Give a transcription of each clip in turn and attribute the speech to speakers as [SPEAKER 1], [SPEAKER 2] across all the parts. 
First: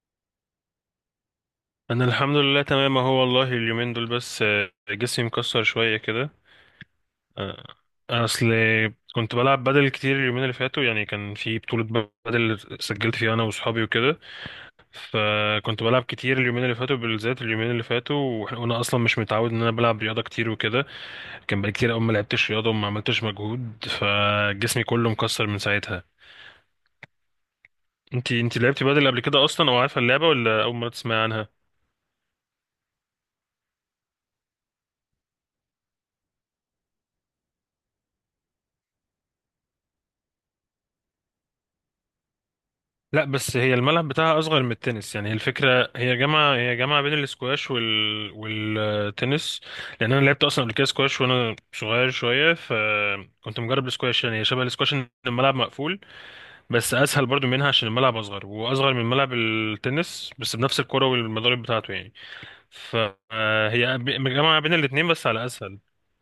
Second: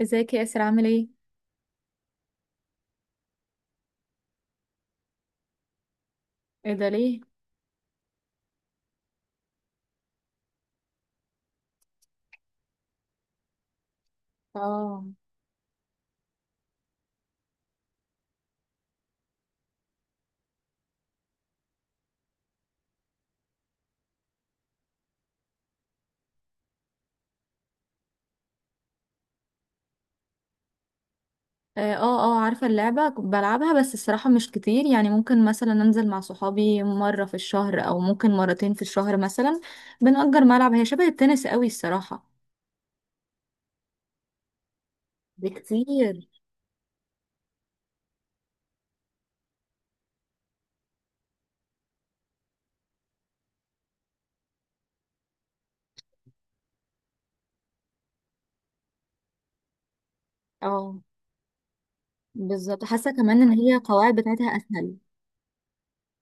[SPEAKER 1] ازيك يا ياسر، عامل ايه؟
[SPEAKER 2] انا الحمد لله تمام اهو، والله اليومين دول بس جسمي مكسر شويه كده.
[SPEAKER 1] ايه ده ليه؟
[SPEAKER 2] آه، اصل كنت بلعب بدل كتير اليومين اللي فاتوا، يعني كان في بطوله بدل سجلت فيها انا واصحابي وكده.
[SPEAKER 1] اه،
[SPEAKER 2] فكنت بلعب كتير اليومين اللي فاتوا بالذات اليومين اللي فاتوا واحنا وانا اصلا مش متعود ان انا بلعب رياضه كتير وكده. كان بقالي كتير قوي ما لعبتش رياضه وما عملتش مجهود، فجسمي كله مكسر من ساعتها. انتي لعبتي بدل قبل كده اصلا، او عارفه اللعبه، ولا اول مره تسمعي عنها؟
[SPEAKER 1] اه، اه. آه، عارفة اللعبة كنت بلعبها، بس الصراحة مش كتير. يعني ممكن مثلا انزل مع صحابي مرة في الشهر او ممكن مرتين في الشهر مثلا. بنأجر ملعب، هي شبه التنس قوي الصراحة.
[SPEAKER 2] لا، بس هي الملعب بتاعها اصغر من التنس. يعني هي الفكره، هي
[SPEAKER 1] بكتير.
[SPEAKER 2] جامعه هي جامعه بين الاسكواش وال... والتنس. لان انا لعبت اصلا قبل كده سكواش وانا صغير شويه، فكنت مجرب السكواش. يعني هي شبه الاسكواش، ان الملعب مقفول. بس اسهل برضو منها عشان الملعب اصغر، واصغر من ملعب التنس، بس بنفس
[SPEAKER 1] اه،
[SPEAKER 2] الكره والمضارب بتاعته يعني.
[SPEAKER 1] بالظبط. حاسة كمان ان هي
[SPEAKER 2] فهي
[SPEAKER 1] القواعد بتاعتها
[SPEAKER 2] جامعه بين
[SPEAKER 1] اسهل.
[SPEAKER 2] الاتنين بس على اسهل.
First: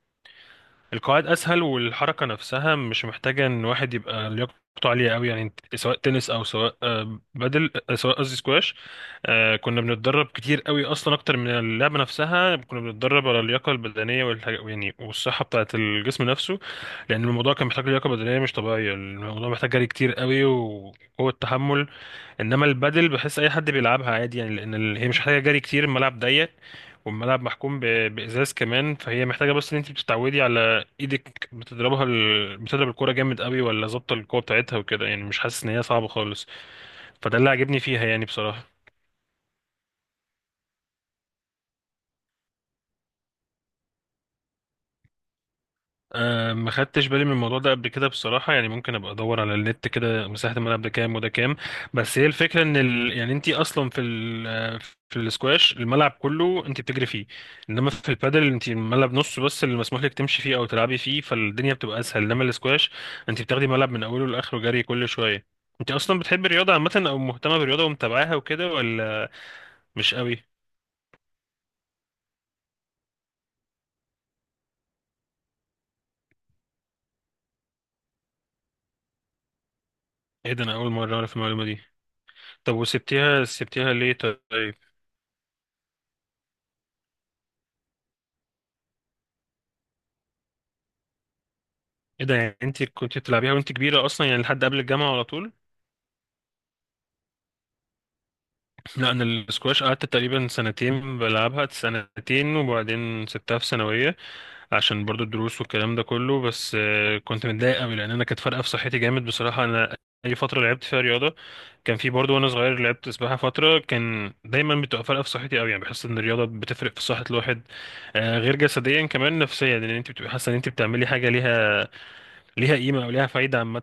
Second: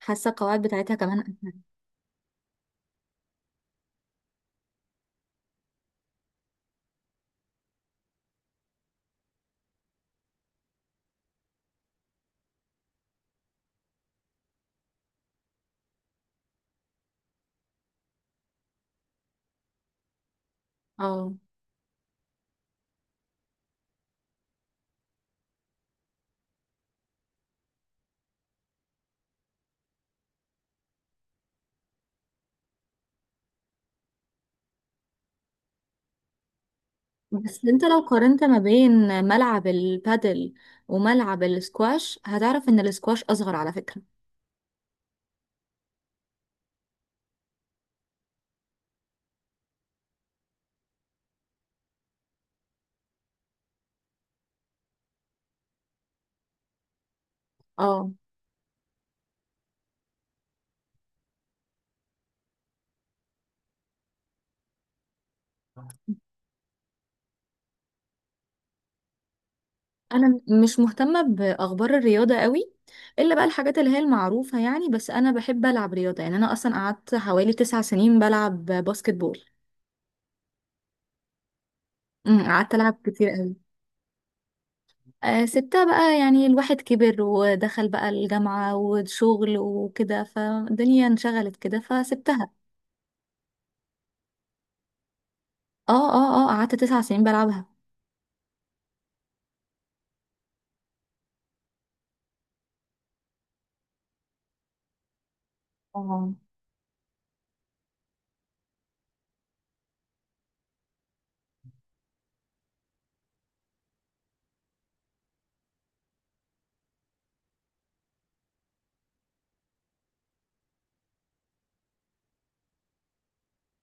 [SPEAKER 1] حاسة القواعد بتاعتها كمان
[SPEAKER 2] القواعد
[SPEAKER 1] اسهل.
[SPEAKER 2] اسهل والحركه نفسها مش محتاجه ان واحد يبقى لياقته عاليه قوي. يعني سواء تنس او سواء بدل، سواء قصدي سكواش. كنا بنتدرب كتير قوي اصلا، اكتر من اللعبه نفسها. كنا بنتدرب على اللياقه البدنيه والحاجة يعني، والصحه بتاعه الجسم نفسه. لان الموضوع كان محتاج لياقه بدنيه مش طبيعيه. الموضوع محتاج جري كتير قوي وقوه
[SPEAKER 1] اه.
[SPEAKER 2] تحمل. انما البادل، بحس اي حد بيلعبها عادي. يعني لان هي مش محتاجه جري كتير، الملعب ضيق. والملعب محكوم بازاز كمان. فهي محتاجه بس ان انت بتتعودي على ايدك، بتضرب الكوره جامد قوي ولا ظابطه القوه بتاعتها وكده. يعني مش حاسس ان هي صعبه خالص. فده اللي
[SPEAKER 1] بس
[SPEAKER 2] عجبني
[SPEAKER 1] انت لو
[SPEAKER 2] فيها يعني
[SPEAKER 1] قارنت ما
[SPEAKER 2] بصراحه.
[SPEAKER 1] بين ملعب البادل وملعب السكواش هتعرف ان السكواش اصغر على فكرة.
[SPEAKER 2] أه، ما خدتش بالي من الموضوع ده قبل كده بصراحة. يعني ممكن ابقى ادور على النت كده، مساحة الملعب ده كام وده كام. بس هي الفكرة ان يعني انت اصلا في ال... آه، في الاسكواش، الملعب كله انت بتجري فيه. انما في
[SPEAKER 1] اه.
[SPEAKER 2] البادل، انت الملعب نصه بس اللي مسموح لك تمشي فيه او تلعبي فيه، فالدنيا بتبقى اسهل. انما الاسكواش، انت بتاخدي ملعب من اوله لاخره، جري كل شوية. انت اصلا بتحبي الرياضة عامة، او مهتمة بالرياضة ومتابعاها وكده، ولا مش
[SPEAKER 1] انا
[SPEAKER 2] قوي؟
[SPEAKER 1] مش مهتمه باخبار الرياضه قوي، الا بقى الحاجات اللي هي المعروفه. يعني بس انا بحب العب رياضه، يعني انا اصلا قعدت حوالي 9 سنين بلعب باسكت بول.
[SPEAKER 2] ايه ده؟ انا اول مرة اعرف المعلومة دي.
[SPEAKER 1] قعدت
[SPEAKER 2] طب،
[SPEAKER 1] العب كتير
[SPEAKER 2] وسبتيها
[SPEAKER 1] قوي.
[SPEAKER 2] سبتيها ليه طيب؟
[SPEAKER 1] آه، سبتها بقى. يعني الواحد كبر ودخل بقى الجامعه وشغل وكده، فالدنيا انشغلت كده
[SPEAKER 2] ايه ده؟
[SPEAKER 1] فسبتها.
[SPEAKER 2] يعني انت كنت بتلعبيها وانت كبيرة اصلا يعني، لحد قبل الجامعة على طول؟
[SPEAKER 1] اه، اه، اه، قعدت 9 سنين بلعبها.
[SPEAKER 2] لا، انا السكواش قعدت تقريبا سنتين بلعبها سنتين، وبعدين سبتها في ثانوية. عشان برضو الدروس والكلام ده
[SPEAKER 1] اه
[SPEAKER 2] كله، بس كنت متضايق قوي لان انا كانت فارقة في صحتي جامد بصراحة. انا اي فترة لعبت فيها رياضة، كان في برضو وانا صغير لعبت سباحة فترة، كان دايما بتبقى فارقة في صحتي قوي. يعني بحس ان الرياضة بتفرق في صحة الواحد. غير جسديا، كمان نفسيا، لان انت بتبقى حاسة ان انت بتعملي حاجة ليها قيمة أو ليها فايدة عامة.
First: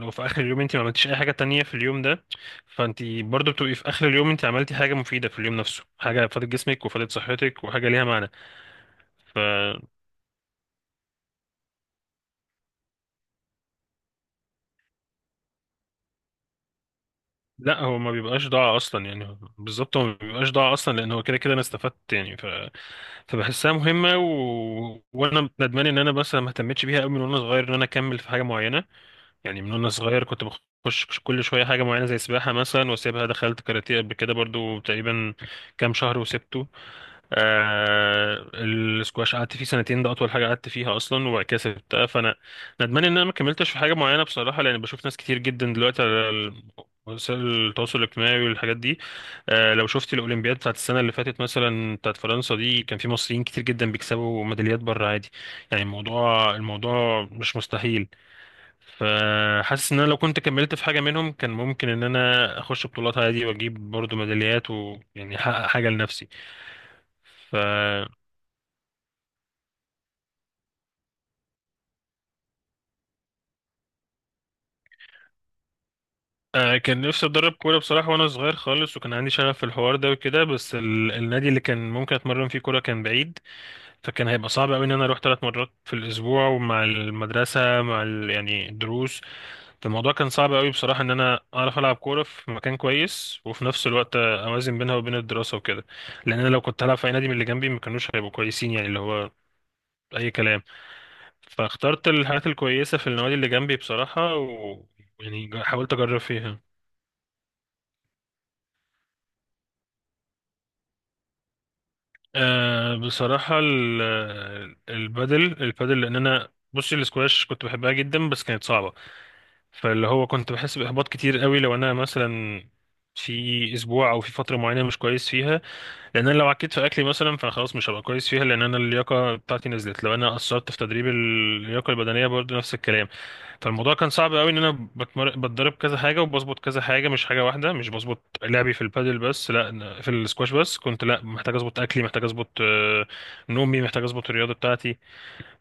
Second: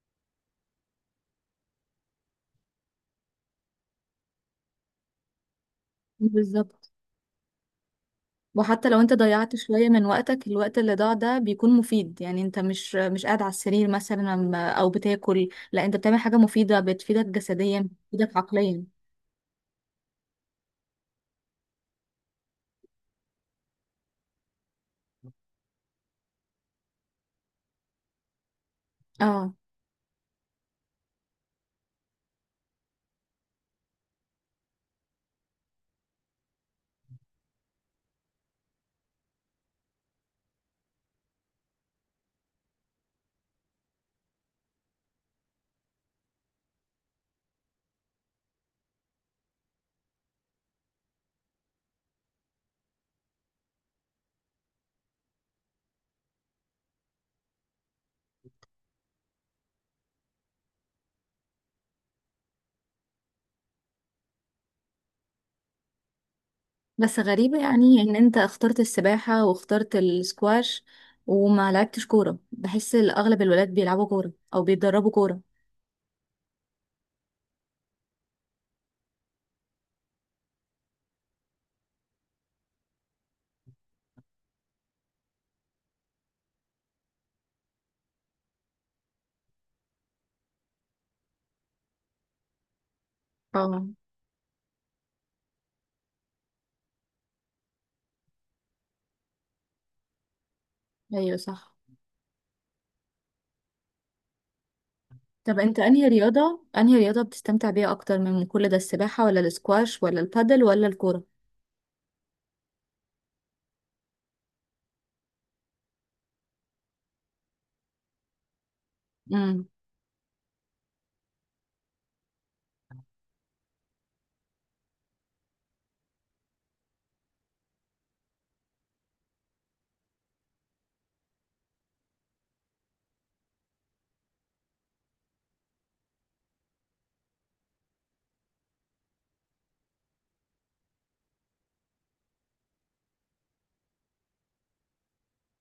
[SPEAKER 2] لو في آخر اليوم أنت ما عملتيش أي حاجة تانية في اليوم ده، فأنت برضو بتبقي في آخر اليوم أنت عملتي حاجة مفيدة في اليوم نفسه، حاجة فادت جسمك
[SPEAKER 1] بالظبط.
[SPEAKER 2] وفادت صحتك، وحاجة ليها معنى.
[SPEAKER 1] وحتى لو انت ضيعت شوية من وقتك، الوقت اللي ضاع ده بيكون مفيد. يعني انت مش قاعد على السرير مثلا او بتاكل، لا انت بتعمل حاجة مفيدة بتفيدك جسديا
[SPEAKER 2] لا، هو ما
[SPEAKER 1] بتفيدك
[SPEAKER 2] بيبقاش ضاع
[SPEAKER 1] عقليا.
[SPEAKER 2] أصلا يعني، بالظبط هو ما بيبقاش ضاع أصلا، لأن هو كده كده أنا استفدت يعني. فبحسها مهمة و... وأنا ندمان إن أنا مثلا ما اهتمتش بيها أوي من وأنا صغير، إن أنا أكمل في حاجة معينة.
[SPEAKER 1] اه.
[SPEAKER 2] يعني من وانا صغير كنت بخش كل شويه حاجه معينه، زي سباحه مثلا واسيبها، دخلت كاراتيه قبل كده برضو تقريبا كام شهر وسبته. السكواش قعدت فيه سنتين، ده اطول حاجه قعدت فيها اصلا، وبعد كده سبتها. فانا ندمان ان انا ما كملتش في حاجه معينه بصراحه، لان بشوف ناس كتير جدا دلوقتي على وسائل التواصل الاجتماعي والحاجات دي. لو شفت الاولمبياد بتاعت السنه اللي فاتت مثلا، بتاعت فرنسا دي، كان في مصريين كتير جدا بيكسبوا ميداليات بره عادي. يعني الموضوع مش مستحيل. فحاسس ان انا لو كنت كملت في حاجه منهم كان ممكن ان انا اخش بطولات عادي، واجيب برضو ميداليات، ويعني احقق حاجه لنفسي.
[SPEAKER 1] بس
[SPEAKER 2] ف
[SPEAKER 1] غريبة يعني ان انت اخترت السباحة واخترت السكواش وما لعبتش كورة. بحس اغلب الولاد بيلعبوا كورة او بيتدربوا كورة.
[SPEAKER 2] آه، كان نفسي اتدرب كوره بصراحه وانا صغير خالص، وكان عندي شغف في الحوار ده وكده. بس النادي اللي كان ممكن اتمرن فيه كوره كان بعيد. فكان هيبقى صعب قوي ان انا اروح 3 مرات في الاسبوع، ومع المدرسه، مع يعني الدروس. الموضوع كان صعب قوي بصراحة، ان انا اعرف العب كورة في مكان كويس وفي
[SPEAKER 1] اه،
[SPEAKER 2] نفس الوقت اوازن بينها وبين الدراسة وكده. لان انا لو كنت هلعب في اي نادي من اللي جنبي، ما كانوش هيبقوا كويسين، يعني اللي هو اي كلام.
[SPEAKER 1] ايوه صح.
[SPEAKER 2] فاخترت الحاجات الكويسة في النوادي اللي جنبي بصراحة، و يعني
[SPEAKER 1] طب انت
[SPEAKER 2] حاولت
[SPEAKER 1] انهي
[SPEAKER 2] اجرب فيها.
[SPEAKER 1] رياضة انهي رياضة بتستمتع بيها اكتر من كل ده، السباحة ولا السكواش ولا البادل ولا الكورة؟
[SPEAKER 2] أه بصراحة، البادل. لان انا بصي الاسكواش كنت بحبها جدا بس كانت صعبة.
[SPEAKER 1] امم.
[SPEAKER 2] فاللي هو كنت بحس باحباط كتير قوي لو انا مثلا في اسبوع او في فتره معينه مش كويس فيها. لان انا لو عكيت في اكلي مثلا، فانا خلاص مش هبقى كويس فيها، لان انا اللياقه بتاعتي نزلت. لو انا قصرت في تدريب اللياقه البدنيه برضه نفس الكلام. فالموضوع كان صعب قوي ان انا بتدرب كذا حاجه وبظبط كذا حاجه، مش حاجه واحده. مش بظبط لعبي في البادل بس، لا، أنا في السكواش بس كنت، لا، محتاج اظبط اكلي، محتاج اظبط نومي، محتاج اظبط الرياضه بتاعتي.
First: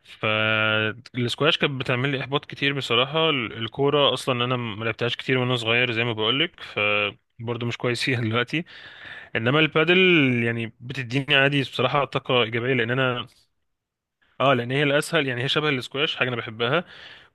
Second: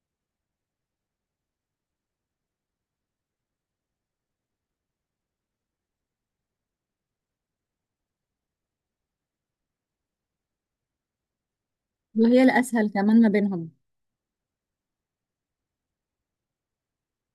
[SPEAKER 2] فالسكواش كانت بتعمل لي احباط كتير بصراحه. الكوره اصلا انا ما لعبتهاش كتير وانا صغير زي ما بقولك، برضه مش كويس فيها دلوقتي. انما البادل يعني بتديني عادي بصراحه طاقه
[SPEAKER 1] وهي
[SPEAKER 2] ايجابيه،
[SPEAKER 1] الاسهل
[SPEAKER 2] لان
[SPEAKER 1] كمان
[SPEAKER 2] انا.
[SPEAKER 1] ما بينهم.
[SPEAKER 2] اه، لان هي الاسهل، يعني هي شبه الاسكواش حاجه انا بحبها،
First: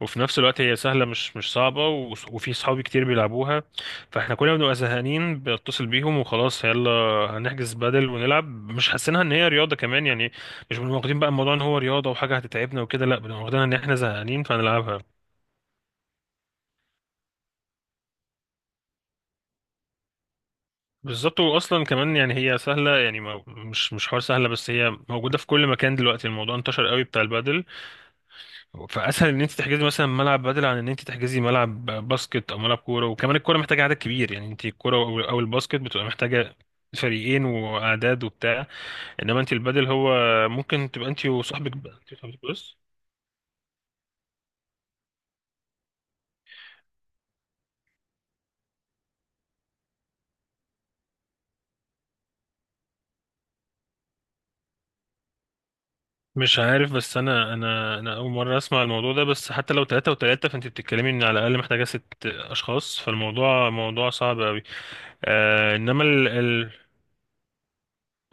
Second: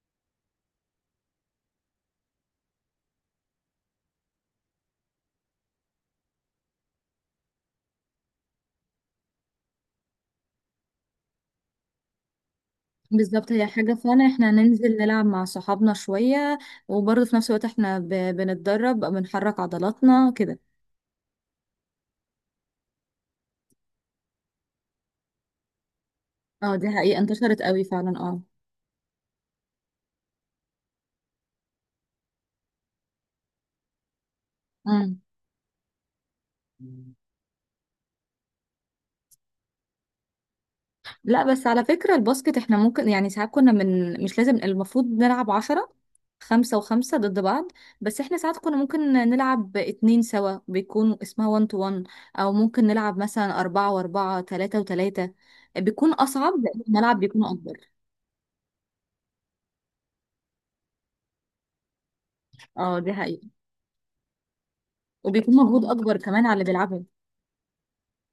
[SPEAKER 2] وفي نفس الوقت هي سهله، مش صعبه، و- وفي صحابي كتير بيلعبوها. فاحنا كلنا بنبقى زهقانين، بتصل بيهم وخلاص، يلا هنحجز بادل ونلعب. مش حاسينها ان هي رياضه كمان يعني. مش بنبقى واخدين بقى الموضوع ان هو رياضه وحاجه هتتعبنا وكده، لا، بنبقى
[SPEAKER 1] بالظبط،
[SPEAKER 2] واخدينها
[SPEAKER 1] هي
[SPEAKER 2] ان
[SPEAKER 1] حاجة
[SPEAKER 2] احنا
[SPEAKER 1] فعلا،
[SPEAKER 2] زهقانين
[SPEAKER 1] احنا هننزل
[SPEAKER 2] فهنلعبها.
[SPEAKER 1] نلعب مع صحابنا شوية وبرضه في نفس الوقت احنا بنتدرب، بنحرك عضلاتنا كده.
[SPEAKER 2] بالظبط، واصلا كمان يعني هي سهله يعني، ما مش حوار سهله بس، هي موجوده في كل مكان دلوقتي، الموضوع
[SPEAKER 1] اه،
[SPEAKER 2] انتشر
[SPEAKER 1] دي
[SPEAKER 2] قوي
[SPEAKER 1] حقيقة،
[SPEAKER 2] بتاع
[SPEAKER 1] انتشرت
[SPEAKER 2] البادل.
[SPEAKER 1] قوي فعلا. اه.
[SPEAKER 2] فاسهل ان انت تحجزي مثلا ملعب بدل عن ان انت تحجزي ملعب باسكت او ملعب كوره. وكمان الكوره محتاجه عدد كبير، يعني انت الكوره
[SPEAKER 1] امم.
[SPEAKER 2] او الباسكت بتبقى محتاجه فريقين واعداد وبتاع. انما انت البدل هو ممكن تبقى انت
[SPEAKER 1] لا بس
[SPEAKER 2] وصاحبك
[SPEAKER 1] على
[SPEAKER 2] انت
[SPEAKER 1] فكرة
[SPEAKER 2] وصاحبك
[SPEAKER 1] الباسكت احنا
[SPEAKER 2] بس.
[SPEAKER 1] ممكن، يعني ساعات كنا، من مش لازم المفروض نلعب عشرة، خمسة وخمسة ضد بعض. بس احنا ساعات كنا ممكن نلعب اتنين سوا، بيكون اسمها وان تو وان. او ممكن نلعب مثلا اربعة واربعة، تلاتة وتلاتة، بيكون اصعب
[SPEAKER 2] مش
[SPEAKER 1] لان
[SPEAKER 2] عارف، بس
[SPEAKER 1] الملعب بيكون
[SPEAKER 2] انا
[SPEAKER 1] اكبر.
[SPEAKER 2] انا انا اول مره اسمع الموضوع ده. بس حتى لو ثلاثة وثلاثة، فانت بتتكلمي ان على الاقل محتاجه ست
[SPEAKER 1] اه
[SPEAKER 2] اشخاص
[SPEAKER 1] دي حقيقة.
[SPEAKER 2] فالموضوع صعب قوي.
[SPEAKER 1] وبيكون
[SPEAKER 2] آه
[SPEAKER 1] مجهود
[SPEAKER 2] انما
[SPEAKER 1] اكبر كمان على اللي بيلعبها.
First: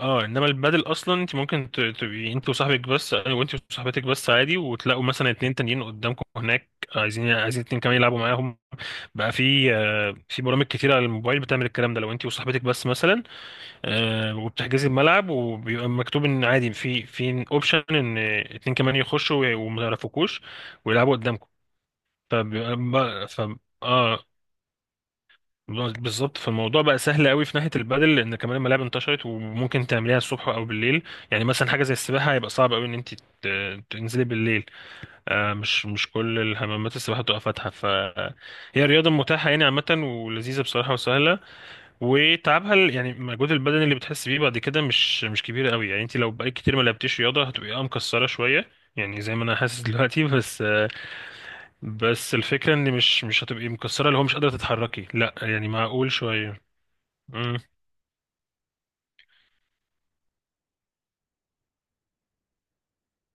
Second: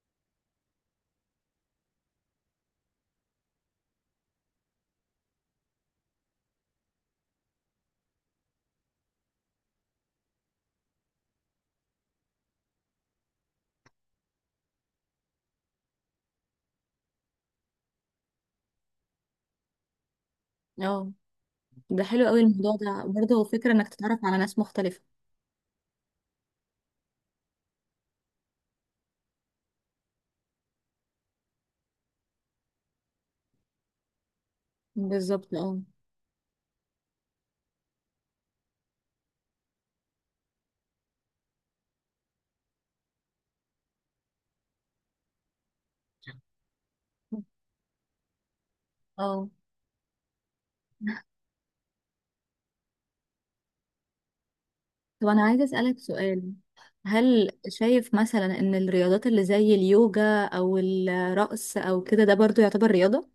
[SPEAKER 2] اه انما البادل اصلا انت ممكن تبقي انت وصاحبك بس، وانت وصاحبتك بس عادي، وتلاقوا مثلا اتنين تانيين قدامكم هناك عايزين اتنين كمان يلعبوا معاهم. بقى في برامج كتير على الموبايل بتعمل الكلام ده، لو انت وصاحبتك بس مثلا. وبتحجزي الملعب، وبيبقى مكتوب ان عادي في اوبشن ان اتنين كمان يخشوا وما يعرفوكوش
[SPEAKER 1] اه،
[SPEAKER 2] ويلعبوا قدامكم.
[SPEAKER 1] ده حلو قوي الموضوع. ده
[SPEAKER 2] فبيبقى
[SPEAKER 1] برضه
[SPEAKER 2] ف...
[SPEAKER 1] هو فكره انك تتعرف
[SPEAKER 2] اه،
[SPEAKER 1] على ناس مختلفه.
[SPEAKER 2] بالظبط. فالموضوع بقى سهل قوي في ناحيه البادل، لان كمان الملاعب انتشرت وممكن تعمليها الصبح او بالليل. يعني مثلا حاجه زي السباحه هيبقى صعب قوي ان انت تنزلي بالليل. آه،
[SPEAKER 1] بالظبط. اه،
[SPEAKER 2] مش مش كل الحمامات السباحه بتبقى فاتحه. فهي رياضه متاحه يعني عامه، ولذيذه بصراحه وسهله. وتعبها يعني المجهود البدني اللي بتحس بيه بعد كده مش كبير قوي. يعني انت لو بقالك كتير ما لعبتيش رياضه، هتبقي مكسره شويه. يعني زي ما
[SPEAKER 1] اه.
[SPEAKER 2] انا حاسس دلوقتي. بس الفكره ان مش هتبقي مكسره اللي هو مش قادره تتحركي،
[SPEAKER 1] طب
[SPEAKER 2] لا،
[SPEAKER 1] انا عايزه
[SPEAKER 2] يعني
[SPEAKER 1] اسالك
[SPEAKER 2] معقول
[SPEAKER 1] سؤال،
[SPEAKER 2] شويه.
[SPEAKER 1] هل شايف مثلا ان الرياضات اللي زي اليوجا او الرقص او كده ده برضه يعتبر رياضه؟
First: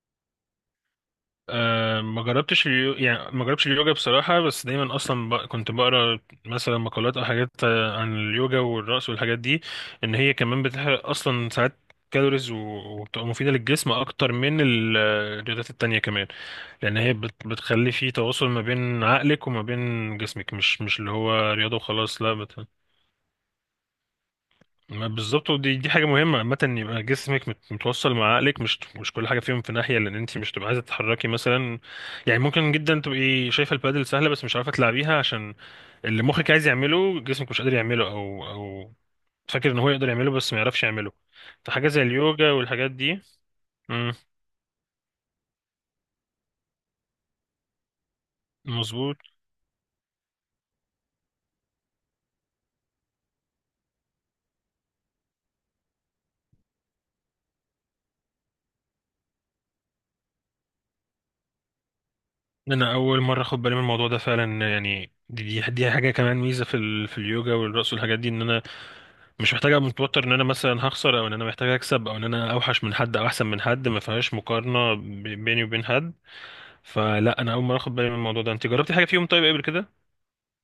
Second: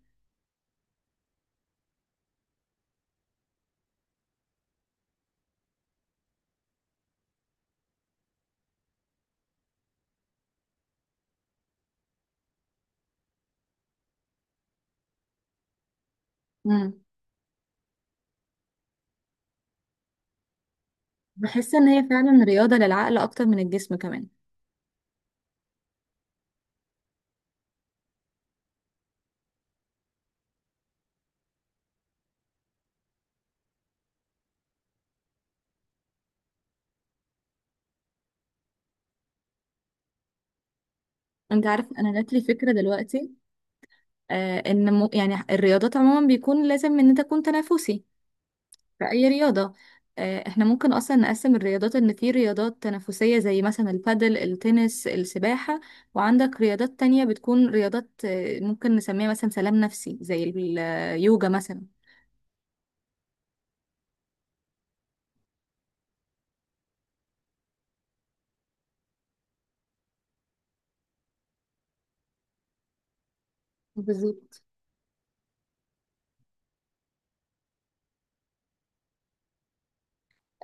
[SPEAKER 2] أه، ما جربتش اليو... يعني ما جربتش اليوجا بصراحة، بس دايما أصلا كنت بقرا مثلا مقالات أو حاجات عن اليوجا والرقص والحاجات دي. إن هي كمان بتحرق أصلا ساعات كالوريز و... وبتبقى مفيدة للجسم أكتر من الرياضات التانية كمان. لأن
[SPEAKER 1] امم.
[SPEAKER 2] هي بتخلي فيه تواصل ما بين عقلك وما بين جسمك، مش اللي هو
[SPEAKER 1] بحس
[SPEAKER 2] رياضة
[SPEAKER 1] ان هي
[SPEAKER 2] وخلاص، لا.
[SPEAKER 1] فعلا رياضه للعقل اكتر من الجسم كمان.
[SPEAKER 2] ما بالظبط، ودي دي حاجه مهمه عامه، ان يبقى جسمك متوصل مع عقلك، مش كل حاجه فيهم في ناحيه، لان انت مش تبقى عايزه تتحركي مثلا. يعني ممكن جدا تبقي شايفه البادل سهله بس مش عارفه تلعبيها، عشان اللي مخك عايز يعمله جسمك مش قادر يعمله، او فاكر ان هو يقدر يعمله بس ما يعرفش يعمله.
[SPEAKER 1] انت عارف،
[SPEAKER 2] فحاجه زي
[SPEAKER 1] انا جات لي
[SPEAKER 2] اليوجا
[SPEAKER 1] فكره
[SPEAKER 2] والحاجات دي.
[SPEAKER 1] دلوقتي.
[SPEAKER 2] امم.
[SPEAKER 1] ان مو يعني الرياضات عموما بيكون لازم ان انت تكون تنافسي في
[SPEAKER 2] مظبوط.
[SPEAKER 1] أي رياضة. احنا ممكن أصلا نقسم الرياضات، إن في رياضات تنافسية زي مثلا البادل، التنس، السباحة. وعندك رياضات تانية بتكون رياضات، ممكن نسميها مثلا سلام نفسي، زي اليوجا مثلا.
[SPEAKER 2] انا اول مره اخد بالي من الموضوع ده فعلا، يعني دي حاجه كمان ميزه في اليوجا والرقص والحاجات دي، ان انا مش محتاج ابقى متوتر ان انا مثلا هخسر، او ان انا محتاج اكسب، او ان انا اوحش من حد او احسن من حد، ما فيهاش
[SPEAKER 1] بالظبط.
[SPEAKER 2] مقارنه بيني وبين حد. فلا، انا اول مره اخد بالي من الموضوع ده. انت جربتي حاجه فيهم طيب قبل كده؟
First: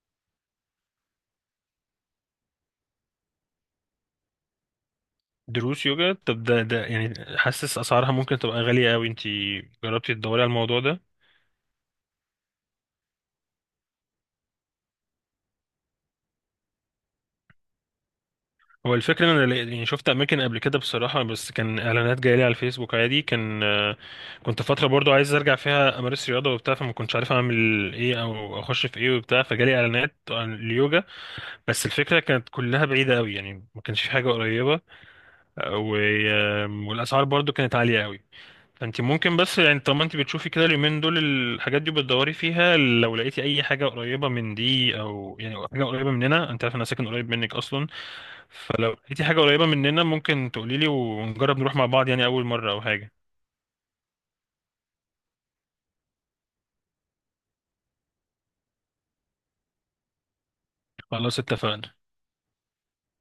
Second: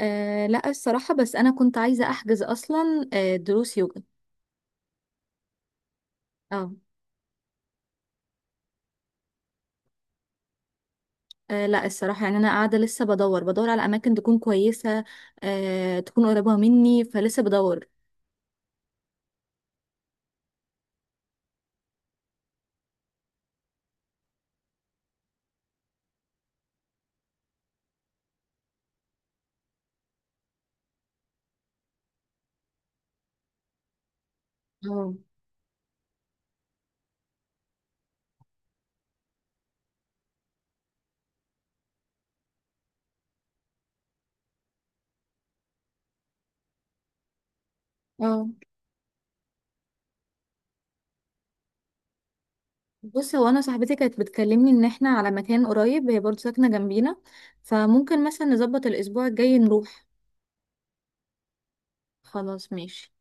[SPEAKER 1] أه لا، الصراحة بس أنا كنت عايزة أحجز أصلا دروس يوجا.
[SPEAKER 2] دروس يوجا؟ طب ده
[SPEAKER 1] اه.
[SPEAKER 2] ده يعني، حاسس اسعارها ممكن تبقى غاليه قوي. انت جربتي تدوري على الموضوع ده؟
[SPEAKER 1] لا الصراحة يعني أنا قاعدة لسه بدور على أماكن تكون كويسة. أه، تكون قريبة مني فلسه بدور.
[SPEAKER 2] هو الفكره ان انا يعني شفت اماكن قبل كده بصراحه، بس كان اعلانات جايه لي على الفيسبوك عادي، كان آه، كنت فتره برضو عايز ارجع فيها امارس رياضه وبتاع، فما كنتش عارف اعمل ايه او اخش في ايه وبتاع، فجالي اعلانات عن اليوجا. بس الفكرة كانت كلها بعيدة قوي، يعني ما كانش في حاجة قريبة،
[SPEAKER 1] اه،
[SPEAKER 2] و... والأسعار برضو كانت عالية قوي. فانت ممكن بس يعني، طالما انت بتشوفي كده اليومين دول الحاجات دي بتدوري فيها، لو لقيتي اي حاجة قريبة من دي او يعني أو حاجة قريبة مننا، انت عارف انا ساكن قريب منك اصلا.
[SPEAKER 1] اه.
[SPEAKER 2] فلو لقيتي حاجة قريبة مننا ممكن تقولي لي، ونجرب نروح مع بعض، يعني اول مرة او حاجة.
[SPEAKER 1] بصي، هو انا صاحبتي كانت بتكلمني ان احنا على مكان قريب، هي برضه ساكنه جنبينا. فممكن مثلا نظبط الاسبوع الجاي نروح.
[SPEAKER 2] خلاص، اتفقنا.
[SPEAKER 1] خلاص ماشي.